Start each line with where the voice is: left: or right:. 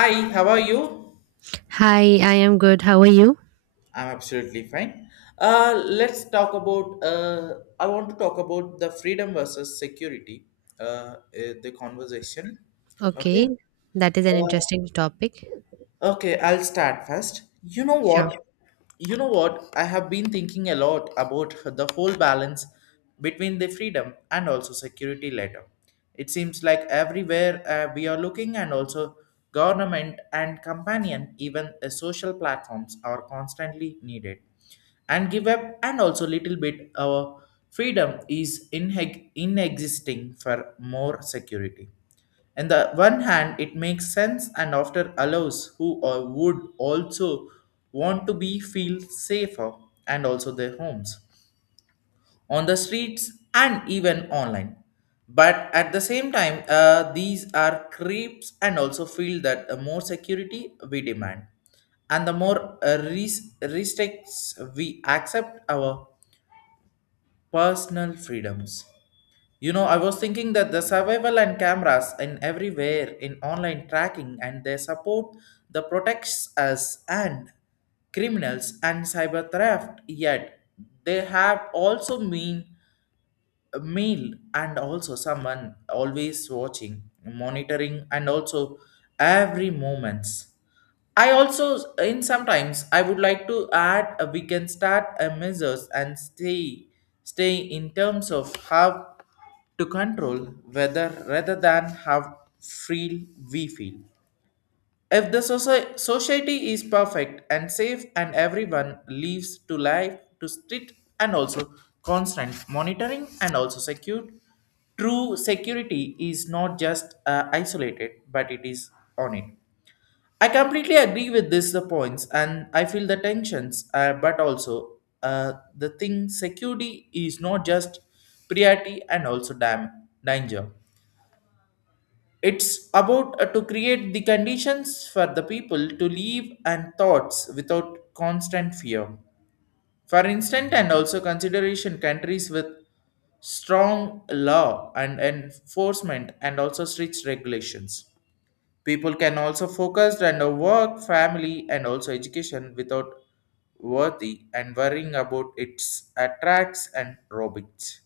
left: Hi, how are you?
right: Hi, I am good. How are you?
left: I'm absolutely fine. Let's talk about. I want to talk about the freedom versus security. The conversation.
right: Okay,
left: Okay.
right: that is an
left: Uh,
right: interesting topic.
left: Okay, I'll start first. You know
right: Sure.
left: what? I have been thinking a lot about the whole balance between the freedom and also security letter. It seems like everywhere we are looking, and also government and companion, even social platforms are constantly needed. And give up, and also little bit our freedom is in inexisting for more security on the one hand, it makes sense and often allows who or would also want to be feel safer and also their homes on the streets and even online. But at the same time, these are creeps and also feel that the more security we demand and the more restricts we accept our personal freedoms. You know, I was thinking that the survival and cameras in everywhere in online tracking and their support the protects us and criminals and cyber theft. Yet they have also mean a meal and also someone always watching, monitoring and also every moments. I also, in sometimes, I would like to add we can start a measures and stay in terms of how to control whether rather than how free we feel. If the society is perfect and safe and everyone lives to life to strict and also constant monitoring and also secure, true security is not just isolated but it is on it. I completely agree with this the points and I feel the tensions but also the thing security is not just priority and also danger it's about to create the conditions for the people to live and thoughts without constant fear for instance and also consideration countries with strong law and enforcement and also strict regulations. People can also focus on the work, family, and also education without worthy and worrying about its attracts and robots.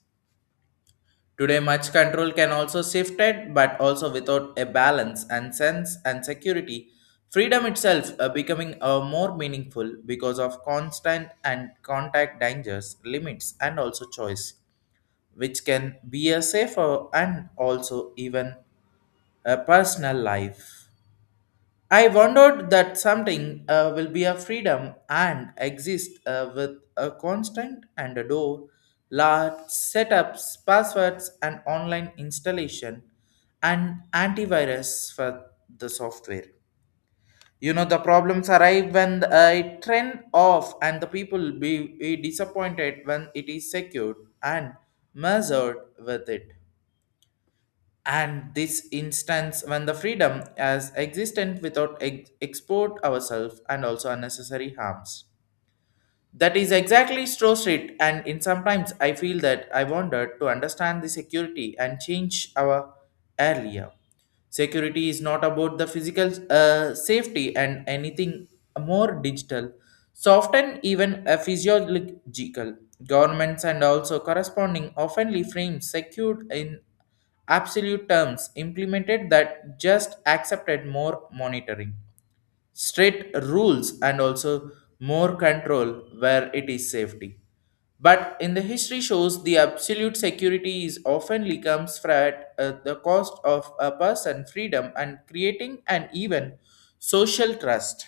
left: Today, much control can also shifted, but also without a balance and sense and security. Freedom itself becoming more meaningful because of constant and contact dangers, limits, and also choice, which can be a safer and also even a personal life. I wondered that something will be a freedom and exist with a constant and a door, large setups, passwords, and online installation, and antivirus for the software. You know the problems arrive when I trend off, and the people be disappointed when it is secured and measured with it and this instance when the freedom as existent without export ourselves and also unnecessary harms that is exactly Stroh Street, and in sometimes I feel that I wanted to understand the security and change our earlier. Security is not about the physical safety and anything more digital, soft and even a physiological. Governments and also corresponding oftenly frame secured in absolute terms implemented that just accepted more monitoring strict rules and also more control where it is safety. But in the history shows, the absolute security is often comes at the cost of a person freedom and creating an even social trust.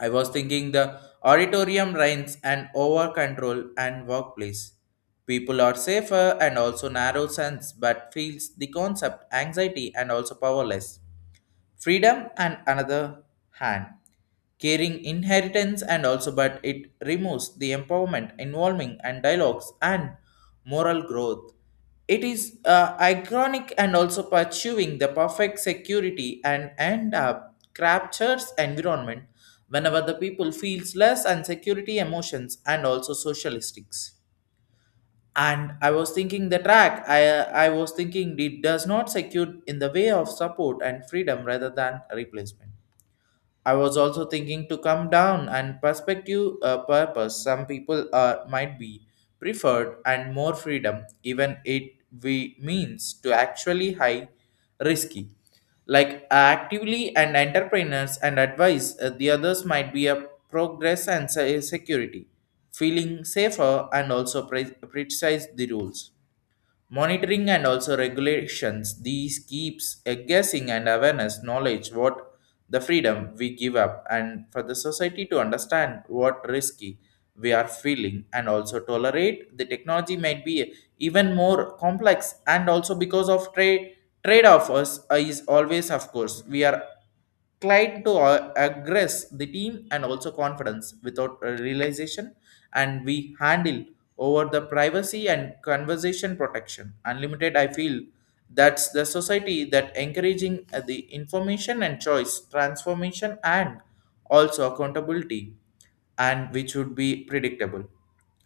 left: I was thinking the auditorium reigns and over control and workplace. People are safer and also narrow sense, but feels the concept anxiety and also powerless freedom and another hand carrying inheritance and also but it removes the empowerment involving and dialogues and moral growth. It is ironic and also pursuing the perfect security and end up captures environment whenever the people feels less and security emotions and also socialistics. And I was thinking it does not secure in the way of support and freedom rather than replacement. I was also thinking to come down and perspective purpose. Some people are might be preferred and more freedom, even it we means to actually high risky. Like actively and entrepreneurs and advice, the others might be a progress and security, feeling safer and also precise the rules monitoring and also regulations these keeps a guessing and awareness knowledge what the freedom we give up and for the society to understand what risky we are feeling and also tolerate the technology might be even more complex and also because of trade offers is always of course we are Clyde to aggress the team and also confidence without a realization, and we handle over the privacy and conversation protection. Unlimited, I feel that's the society that encouraging the information and choice transformation and also accountability, and which would be predictable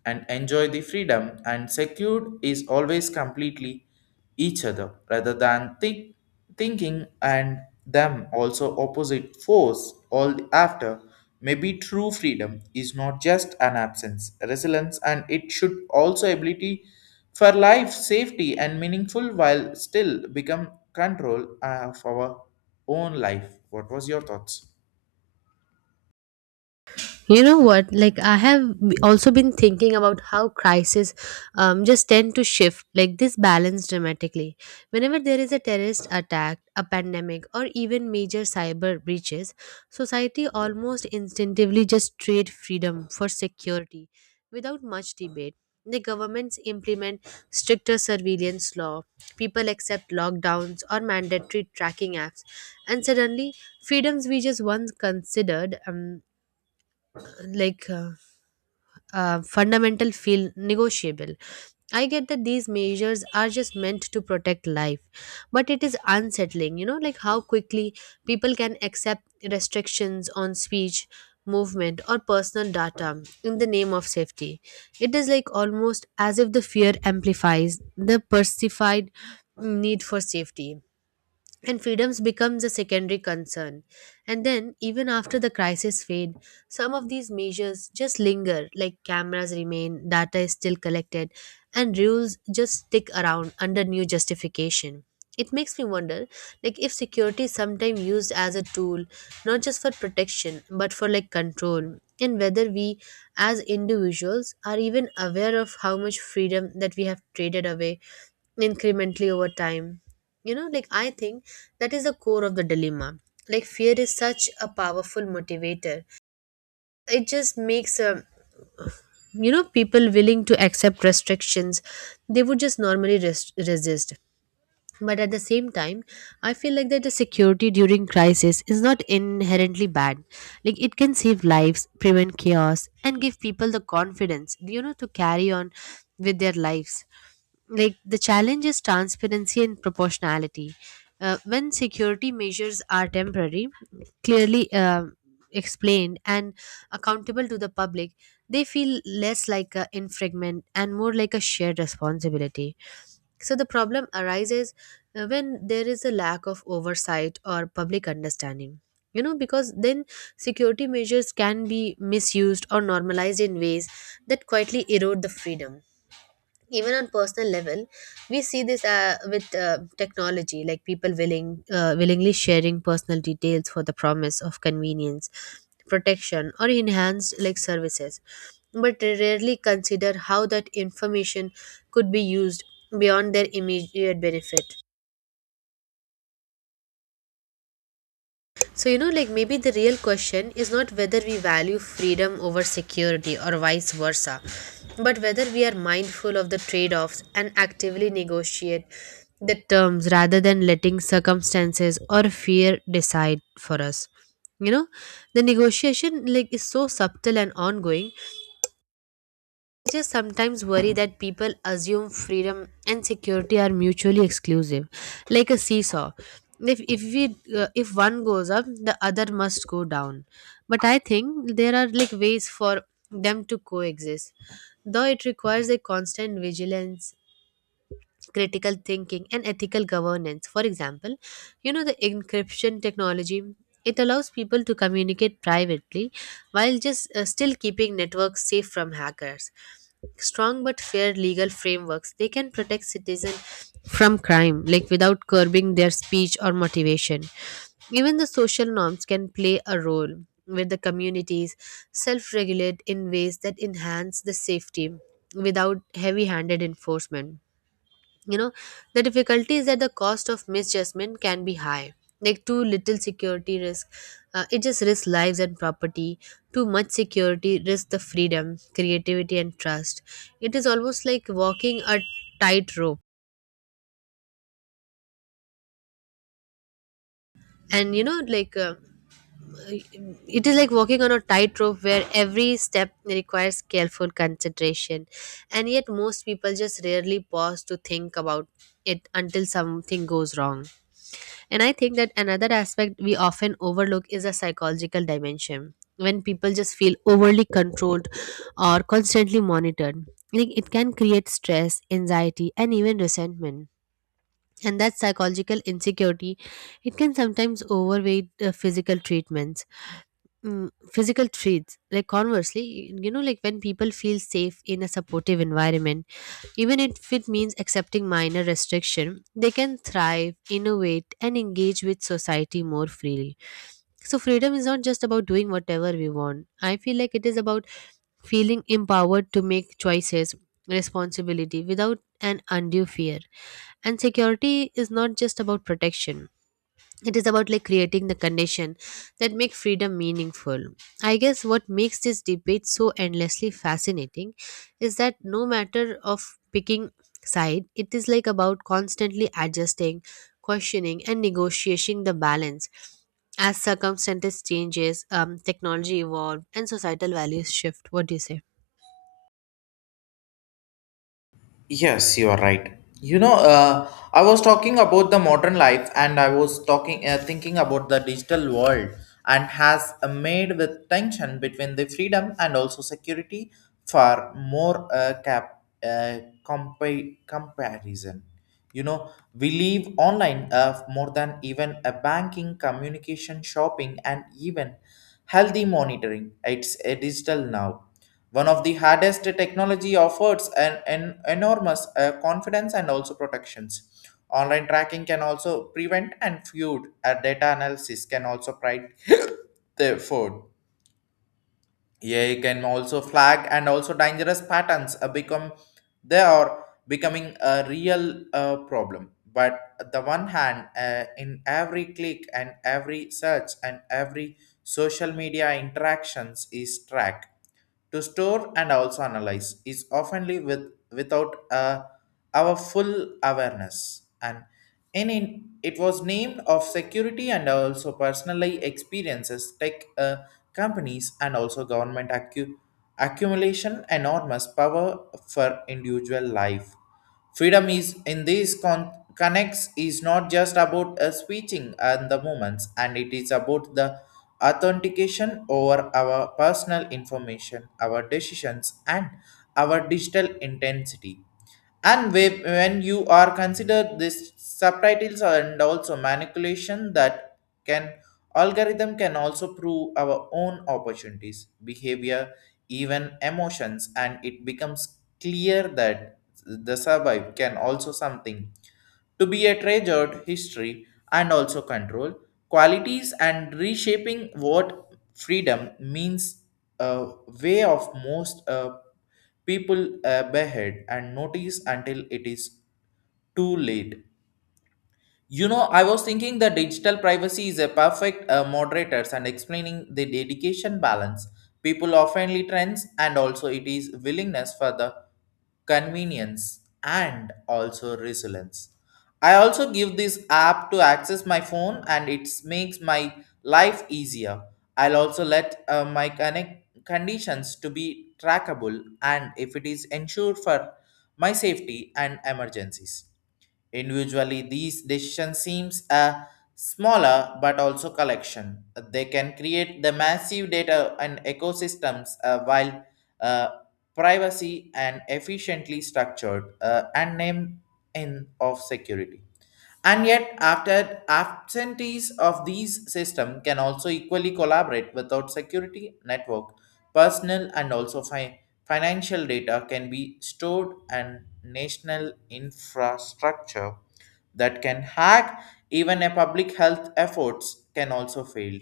left: and enjoy the freedom and secured is always completely each other rather than thinking and them also opposite force all the after. Maybe true freedom is not just an absence resilience and it should also ability for life safety and meaningful while still become control of our own life. What was your thoughts?
right: You know what? I have also been thinking about how crises just tend to shift, this balance dramatically. Whenever there is a terrorist attack, a pandemic, or even major cyber breaches, society almost instinctively just trade freedom for security without much debate. The governments implement stricter surveillance law, people accept lockdowns or mandatory tracking apps, and suddenly freedoms we just once considered like uh, fundamental feel negotiable. I get that these measures are just meant to protect life, but it is unsettling, you know, like how quickly people can accept restrictions on speech, movement, or personal data in the name of safety. It is like almost as if the fear amplifies the perceived need for safety, and freedoms becomes a secondary concern. And then, even after the crisis fade, some of these measures just linger, like cameras remain, data is still collected, and rules just stick around under new justification. It makes me wonder, like, if security is sometimes used as a tool not just for protection but for like control, and whether we as individuals are even aware of how much freedom that we have traded away incrementally over time. You know, like I think that is the core of the dilemma. Like, fear is such a powerful motivator. It just makes you know, people willing to accept restrictions they would just normally resist. But at the same time, I feel like that the security during crisis is not inherently bad. Like, it can save lives, prevent chaos, and give people the confidence, you know, to carry on with their lives. Like, the challenge is transparency and proportionality. When security measures are temporary, clearly explained, and accountable to the public, they feel less like a infringement and more like a shared responsibility. So the problem arises when there is a lack of oversight or public understanding. You know, because then security measures can be misused or normalized in ways that quietly erode the freedom. Even on personal level, we see this with technology, like people willingly sharing personal details for the promise of convenience, protection, or enhanced like services, but they rarely consider how that information could be used beyond their immediate benefit. So, you know, like maybe the real question is not whether we value freedom over security or vice versa, but whether we are mindful of the trade offs and actively negotiate the terms rather than letting circumstances or fear decide for us. You know, the negotiation like is so subtle and ongoing. I just sometimes worry that people assume freedom and security are mutually exclusive, like a seesaw. If we if one goes up, the other must go down. But I think there are like ways for them to coexist, though it requires a constant vigilance, critical thinking, and ethical governance. For example, you know, the encryption technology, it allows people to communicate privately while just still keeping networks safe from hackers. Strong but fair legal frameworks, they can protect citizens from crime, like without curbing their speech or motivation. Even the social norms can play a role, where the communities self-regulate in ways that enhance the safety without heavy-handed enforcement. You know, the difficulty is that the cost of misjudgment can be high. Like, too little security risk it just risks lives and property. Too much security risks the freedom, creativity, and trust. It is almost like walking a tightrope. And, you know, it is like walking on a tightrope where every step requires careful consideration, and yet most people just rarely pause to think about it until something goes wrong. And I think that another aspect we often overlook is a psychological dimension. When people just feel overly controlled or constantly monitored, like it can create stress, anxiety, and even resentment. And that psychological insecurity, it can sometimes overweight the physical treatments, physical treats. Like conversely, you know, like when people feel safe in a supportive environment, even if it means accepting minor restriction, they can thrive, innovate, and engage with society more freely. So freedom is not just about doing whatever we want. I feel like it is about feeling empowered to make choices, responsibility without an undue fear. And security is not just about protection. It is about like creating the condition that make freedom meaningful. I guess what makes this debate so endlessly fascinating is that no matter of picking side, it is like about constantly adjusting, questioning, and negotiating the balance as circumstances changes, technology evolved, and societal values shift. What do you say?
left: Yes, you are right. You know, I was talking about the modern life, and I was talking, thinking about the digital world, and has made with tension between the freedom and also security for more comparison. You know, we live online more than even a banking, communication, shopping, and even healthy monitoring. It's a digital now one of the hardest technology offers an enormous confidence and also protections. Online tracking can also prevent and feud. A data analysis can also pride the fraud. AI can also flag and also dangerous patterns become they are becoming a real problem. But the one hand, in every click and every search and every social media interactions is tracked to store and also analyze is oftenly with without our full awareness and in it was named of security and also personally experiences tech companies and also government accumulation enormous power for individual life. Freedom is in these connects is not just about switching and the moments, and it is about the authentication over our personal information, our decisions, and our digital intensity. And when you are considered this subtitles and also manipulation that can algorithm can also prove our own opportunities, behavior, even emotions, and it becomes clear that the survive can also something to be a treasured history and also control qualities and reshaping what freedom means a way of most people behead and notice until it is too late. You know, I was thinking that digital privacy is a perfect moderators and explaining the dedication balance. People oftenly trends and also it is willingness for the convenience and also resilience. I also give this app to access my phone and it makes my life easier. I'll also let my connect conditions to be trackable and if it is ensured for my safety and emergencies. Individually, these decisions seems a smaller but also collection. They can create the massive data and ecosystems while uh, privacy and efficiently structured and name in of security. And yet, after absentees of these systems can also equally collaborate without security network, personal and also financial data can be stored and national infrastructure that can hack even a public health efforts can also fail.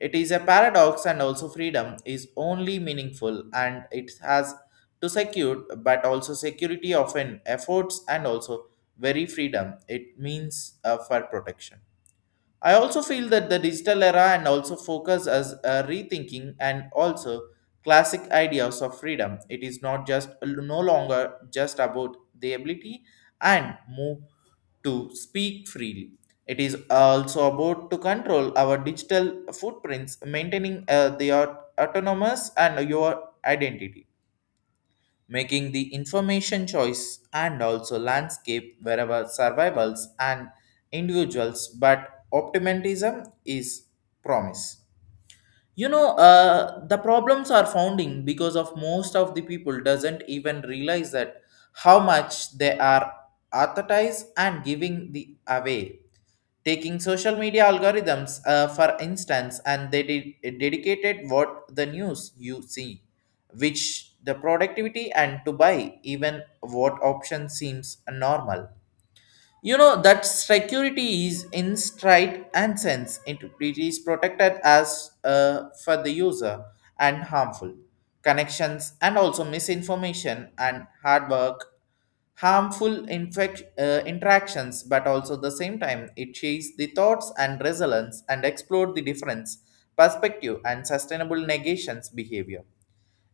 left: It is a paradox, and also freedom is only meaningful and it has to secure, but also security often efforts and also very freedom. It means for protection. I also feel that the digital era and also focus as a rethinking and also classic ideas of freedom. It is not just no longer just about the ability and move to speak freely. It is also about to control our digital footprints, maintaining their autonomous and your identity making the information choice and also landscape wherever survivals and individuals but optimism is promise. You know the problems are founding because of most of the people doesn't even realize that how much they are advertised and giving the away taking social media algorithms for instance and they dedicated what the news you see which the productivity and to buy even what option seems normal. You know that security is in stride and sense it is protected as for the user and harmful connections and also misinformation and hard work harmful interactions, but also the same time it shapes the thoughts and resilience and explore the difference, perspective, and sustainable negations behavior.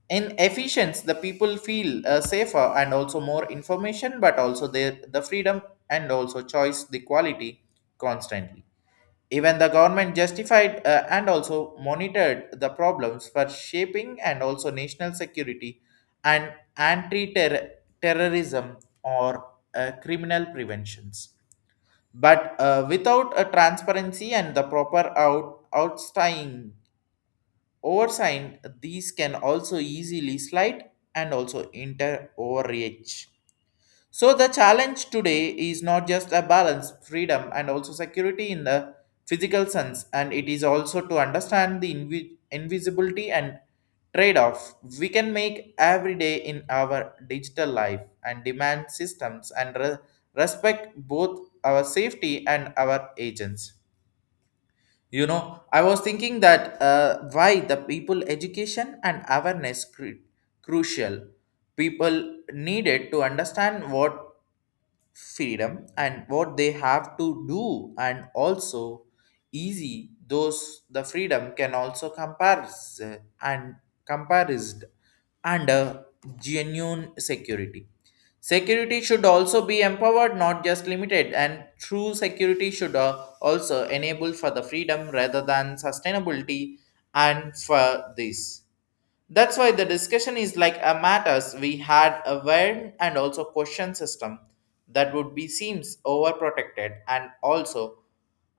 left: In efficiency, the people feel safer and also more information, but also the freedom and also choice the quality constantly. Even the government justified and also monitored the problems for shaping and also national security and anti terrorism or criminal preventions. But without a transparency and the proper outstaying oversight, these can also easily slide and also enter overreach. So the challenge today is not just a balance, freedom, and also security in the physical sense, and it is also to understand the invisibility and trade-off we can make every day in our digital life and demand systems and respect both our safety and our agents. You know, I was thinking that why the people education and awareness crucial. People needed to understand what freedom and what they have to do and also easy those the freedom can also compares and comparised under genuine security security should also be empowered not just limited and true security should also enable for the freedom rather than sustainability and for this that's why the discussion is like a matters we had a warm and also question system that would be seems overprotected and also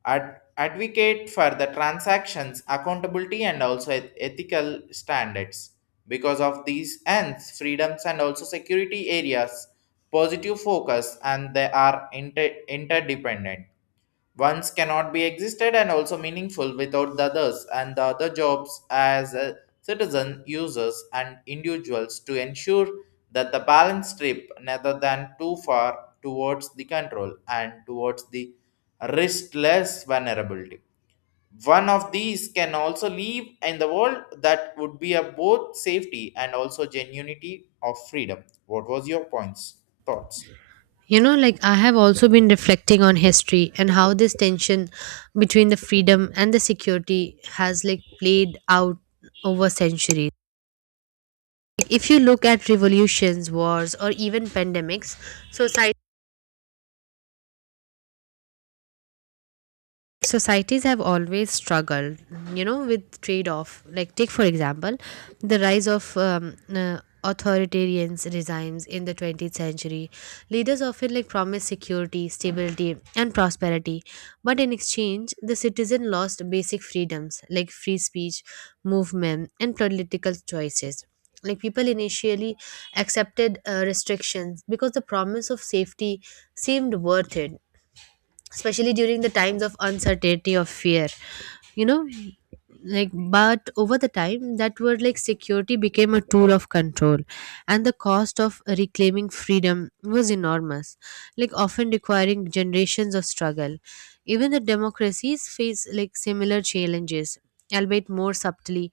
left: advocate for the transactions accountability and also ethical standards. Because of these ends, freedoms and also security areas, positive focus and they are interdependent. Ones cannot be existed and also meaningful without the others and the other jobs as a citizen, users, and individuals to ensure that the balance strip rather than too far towards the control and towards the riskless vulnerability. One of these can also live in the world that would be a both safety and also genuinity of freedom. What was your points, thoughts?
right: You know, like I have also been reflecting on history and how this tension between the freedom and the security has like played out over centuries. Like, if you look at revolutions, wars, or even pandemics, society societies have always struggled, you know, with trade off. Like, take for example the rise of authoritarian regimes in the 20th century. Leaders often like promise security, stability, and prosperity, but in exchange the citizen lost basic freedoms, like free speech, movement, and political choices. Like, people initially accepted restrictions because the promise of safety seemed worth it, especially during the times of uncertainty or fear. You know, like, but over the time, that word like security became a tool of control, and the cost of reclaiming freedom was enormous, like often requiring generations of struggle. Even the democracies face like similar challenges, albeit more subtly.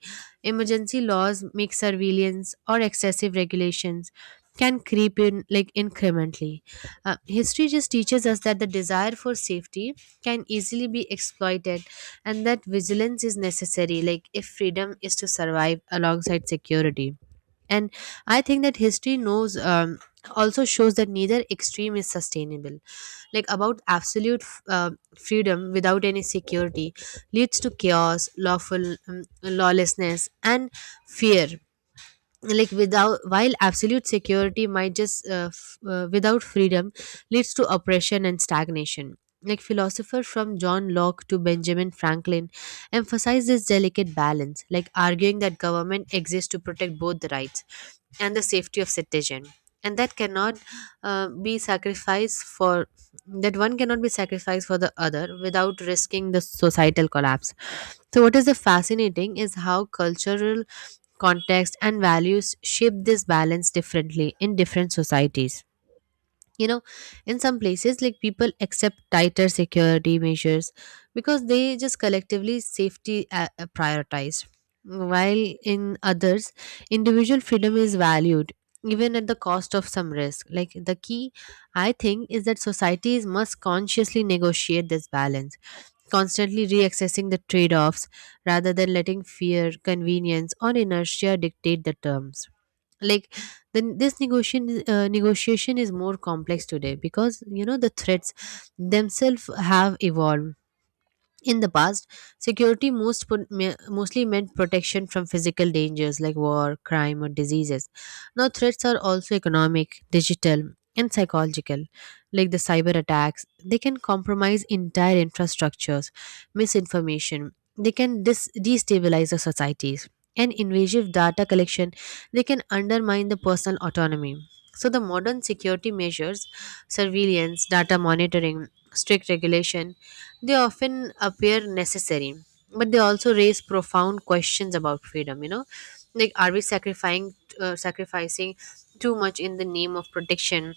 right: Emergency laws, make surveillance, or excessive regulations can creep in like incrementally. History just teaches us that the desire for safety can easily be exploited, and that vigilance is necessary, like if freedom is to survive alongside security. And I think that history knows, also shows that neither extreme is sustainable. Like, about absolute freedom without any security leads to chaos, lawful lawlessness, and fear. Like, without, while absolute security might without freedom leads to oppression and stagnation. Like, philosophers from John Locke to Benjamin Franklin emphasize this delicate balance, like arguing that government exists to protect both the rights and the safety of citizen, and that cannot be sacrificed for that one cannot be sacrificed for the other without risking the societal collapse. So what is the fascinating is how cultural context and values shape this balance differently in different societies. You know, in some places, like people accept tighter security measures because they just collectively safety prioritized, while in others, individual freedom is valued even at the cost of some risk. Like, the key, I think, is that societies must consciously negotiate this balance, constantly reaccessing the trade-offs rather than letting fear, convenience, or inertia dictate the terms. Like, then this negotiation is more complex today because, you know, the threats themselves have evolved. In the past, security mostly meant protection from physical dangers like war, crime, or diseases. Now, threats are also economic, digital, and psychological. Like the cyber attacks, they can compromise entire infrastructures, misinformation, they can destabilize the societies, and invasive data collection, they can undermine the personal autonomy. So, the modern security measures, surveillance, data monitoring, strict regulation, they often appear necessary, but they also raise profound questions about freedom. You know, like, are we sacrificing too much in the name of protection?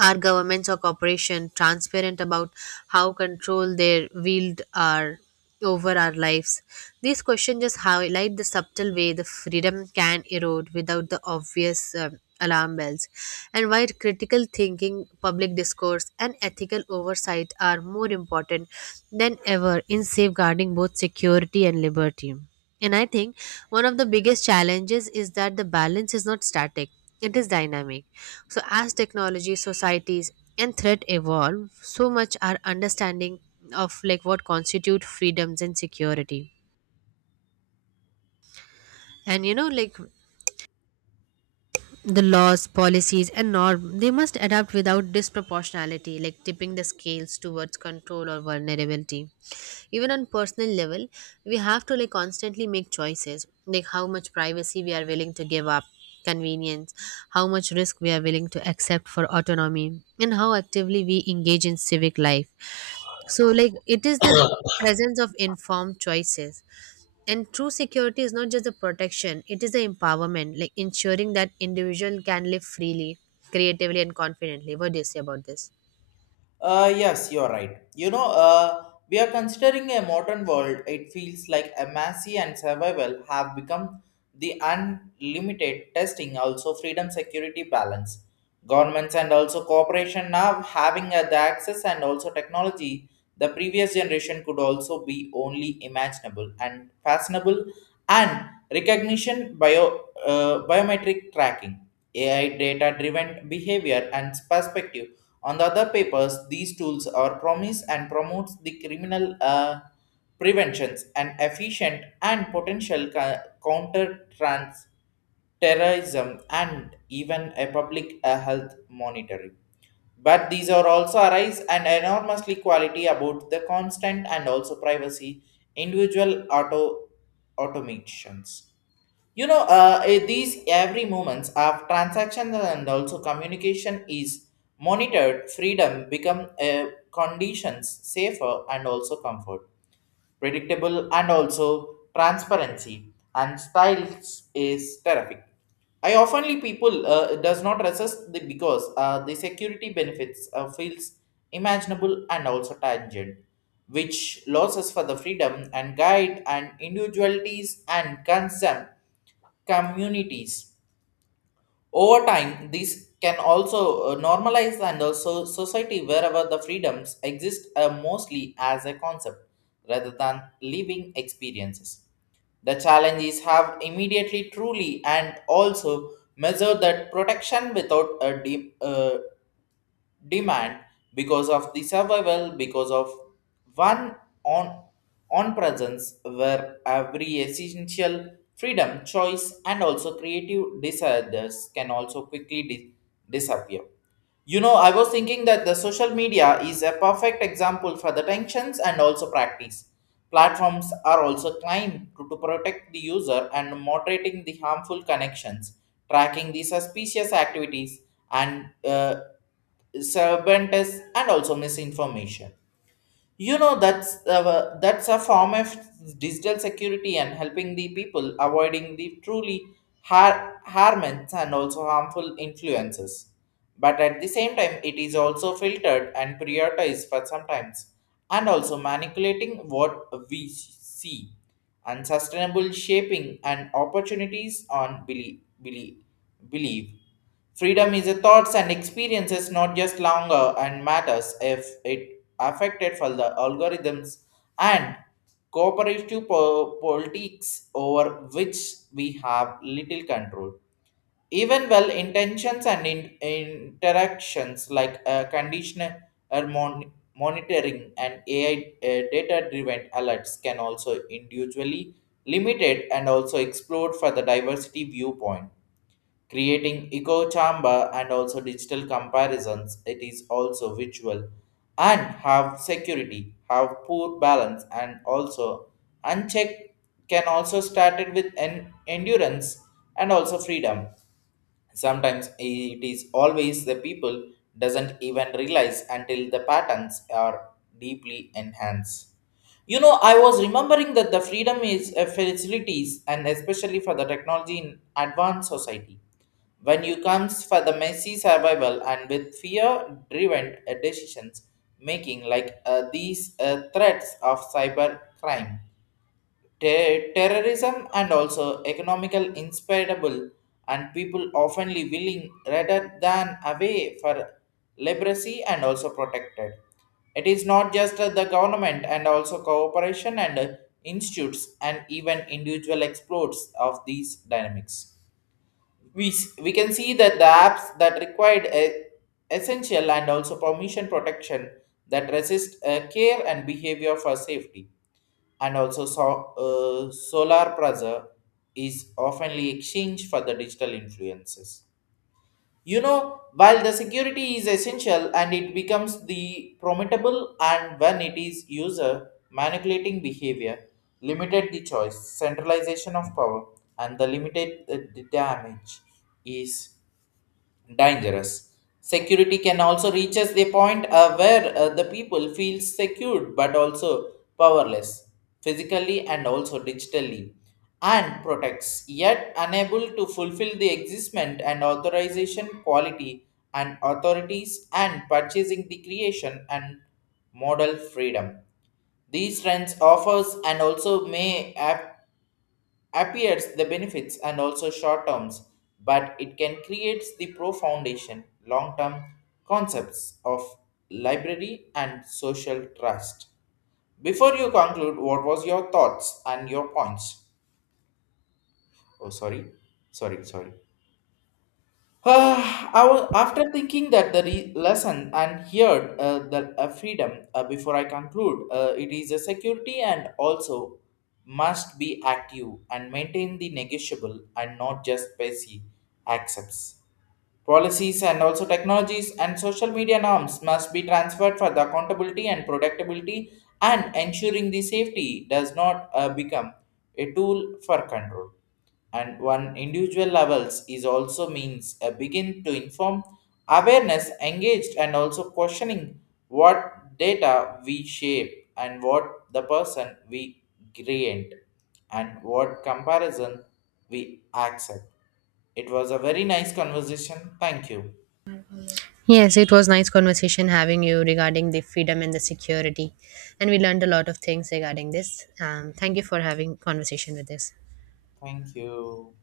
right: Are governments or corporations transparent about how control they wield are over our lives? These questions just highlight the subtle way the freedom can erode without the obvious alarm bells, and why critical thinking, public discourse, and ethical oversight are more important than ever in safeguarding both security and liberty. And I think one of the biggest challenges is that the balance is not static, it is dynamic. So, as technology, societies, and threat evolve, so much our understanding of like what constitute freedoms and security. And you know, like the laws, policies, and norm, they must adapt without disproportionality, like tipping the scales towards control or vulnerability. Even on personal level, we have to like constantly make choices, like how much privacy we are willing to give up convenience, how much risk we are willing to accept for autonomy, and how actively we engage in civic life. So like it is the presence of informed choices, and true security is not just the protection, it is the empowerment, like ensuring that individual can live freely, creatively, and confidently. What do you say about this?
left: Yes, you're right. We are considering a modern world. It feels like MSC and survival have become the unlimited testing, also freedom, security, balance. Governments and also cooperation now having the access and also technology the previous generation could also be only imaginable and fashionable and recognition bio biometric tracking, AI data driven behavior and perspective on the other papers, these tools are promise and promotes the criminal preventions and efficient and potential counter trans terrorism and even a public health monitoring. But these are also arise and enormously quality about the constant and also privacy individual automations. These every moments of transaction and also communication is monitored. Freedom become conditions safer and also comfort predictable, and also transparency. And styles is terrific. I oftenly people does not resist the because the security benefits feels imaginable and also tangent, which losses for the freedom and guide and individualities and concern communities. Over time, these can also normalize and also society wherever the freedoms exist mostly as a concept rather than living experiences. The challenge is have immediately truly and also measure that protection without a deep, demand because of the survival because of one on on presence where every essential freedom choice and also creative desires can also quickly disappear. You know, I was thinking that the social media is a perfect example for the tensions and also practice platforms are also claimed to protect the user and moderating the harmful connections tracking the suspicious activities and sabotage and also misinformation. You know that's a form of digital security and helping the people avoiding the truly harmful and also harmful influences, but at the same time it is also filtered and prioritized for sometimes and also manipulating what we see unsustainable shaping and opportunities on believe. Freedom is a thoughts and experiences, not just longer and matters if it affected for the algorithms and cooperative politics over which we have little control. Even well intentions and interactions like conditioner or monitoring and AI data driven alerts can also individually limited and also explored for the diversity viewpoint creating echo chamber and also digital comparisons it is also visual and have security have poor balance and also unchecked can also started with an endurance and also freedom. Sometimes it is always the people doesn't even realize until the patterns are deeply enhanced. You know, I was remembering that the freedom is a facilities and especially for the technology in advanced society. When you comes for the messy survival and with fear-driven decisions making like these threats of cyber crime, terrorism and also economical inspirable and people oftenly willing rather than away for liberacy and also protected. It is not just the government and also cooperation and institutes and even individual explorers of these dynamics. We can see that the apps that required a, essential and also permission protection that resist care and behavior for safety and also so, solar plaza is oftenly exchanged for the digital influences. You know, while the security is essential and it becomes the promotable and when it is user manipulating behavior limited the choice centralization of power and the limited the damage is dangerous. Security can also reach us a point where the people feel secured but also powerless, physically and also digitally, and protects, yet unable to fulfill the existment and authorization quality and authorities and purchasing the creation and model freedom. These trends offers and also may have appears the benefits and also short terms, but it can create the pro foundation long term concepts of library and social trust. Before you conclude, what was your thoughts and your points? Oh, sorry, sorry. I was, after thinking that the lesson and heard the freedom before I conclude, it is a security and also must be active and maintain the negotiable and not just passive accepts. Policies and also technologies and social media norms must be transferred for the accountability and predictability and ensuring the safety does not become a tool for control and one individual levels is also means a begin to inform awareness engaged and also questioning what data we shape and what the person we create and what comparison we accept. It was a very nice conversation. Thank you.
right: Yes, it was nice conversation having you regarding the freedom and the security. And we learned a lot of things regarding this. Thank you for having conversation with this.
left: Thank you.